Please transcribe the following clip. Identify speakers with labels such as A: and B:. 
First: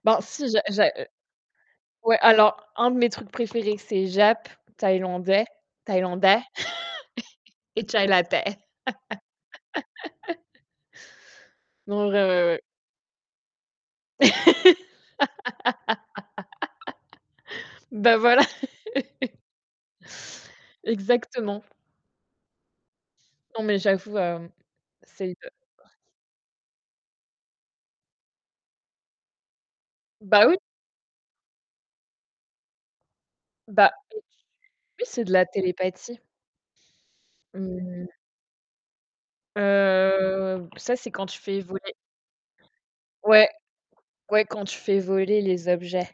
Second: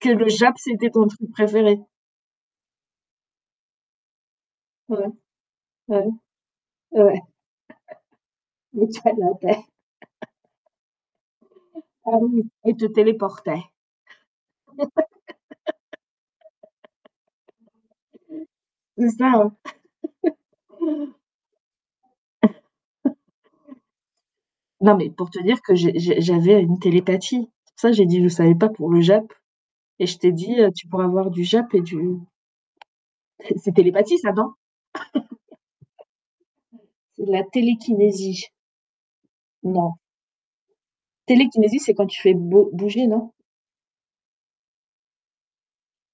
A: Que
B: Ben,
A: le
B: si,
A: jap
B: j'a j'a
A: c'était ton
B: heu,
A: truc préféré?
B: ouais, alors, un de mes trucs préférés, c'est jap,
A: Ouais,
B: thaïlandais,
A: bah,
B: thaïlandais
A: ouais,
B: et chaï latte.
A: le chaï latte.
B: Non en
A: Ah
B: vrai
A: oui
B: ouais, ouais.
A: et te téléportait.
B: Bah, voilà.
A: C'est ça, hein.
B: Exactement. Non, mais j'avoue, heu,
A: Non, mais pour
B: c'est
A: te dire que
B: [unintelligible]
A: j'ai j'ai j'avais une télépathie. C'est pour ça, j'ai dit: «Je savais pas pour le jap». Et je t'ai
B: Bah oui!
A: dit: «Tu pourras avoir du jap et du» c'est
B: Bah,
A: télépathie ça non?
B: oui, c'est de la télépathie.
A: C'est de la
B: Mmh mh.
A: télékinésie. Non.
B: Heu, ça, c'est quand tu fais
A: Télékinésie, c'est
B: voler
A: quand tu fais bo bouger, non?
B: ouais, ouais, quand tu fais voler les objets.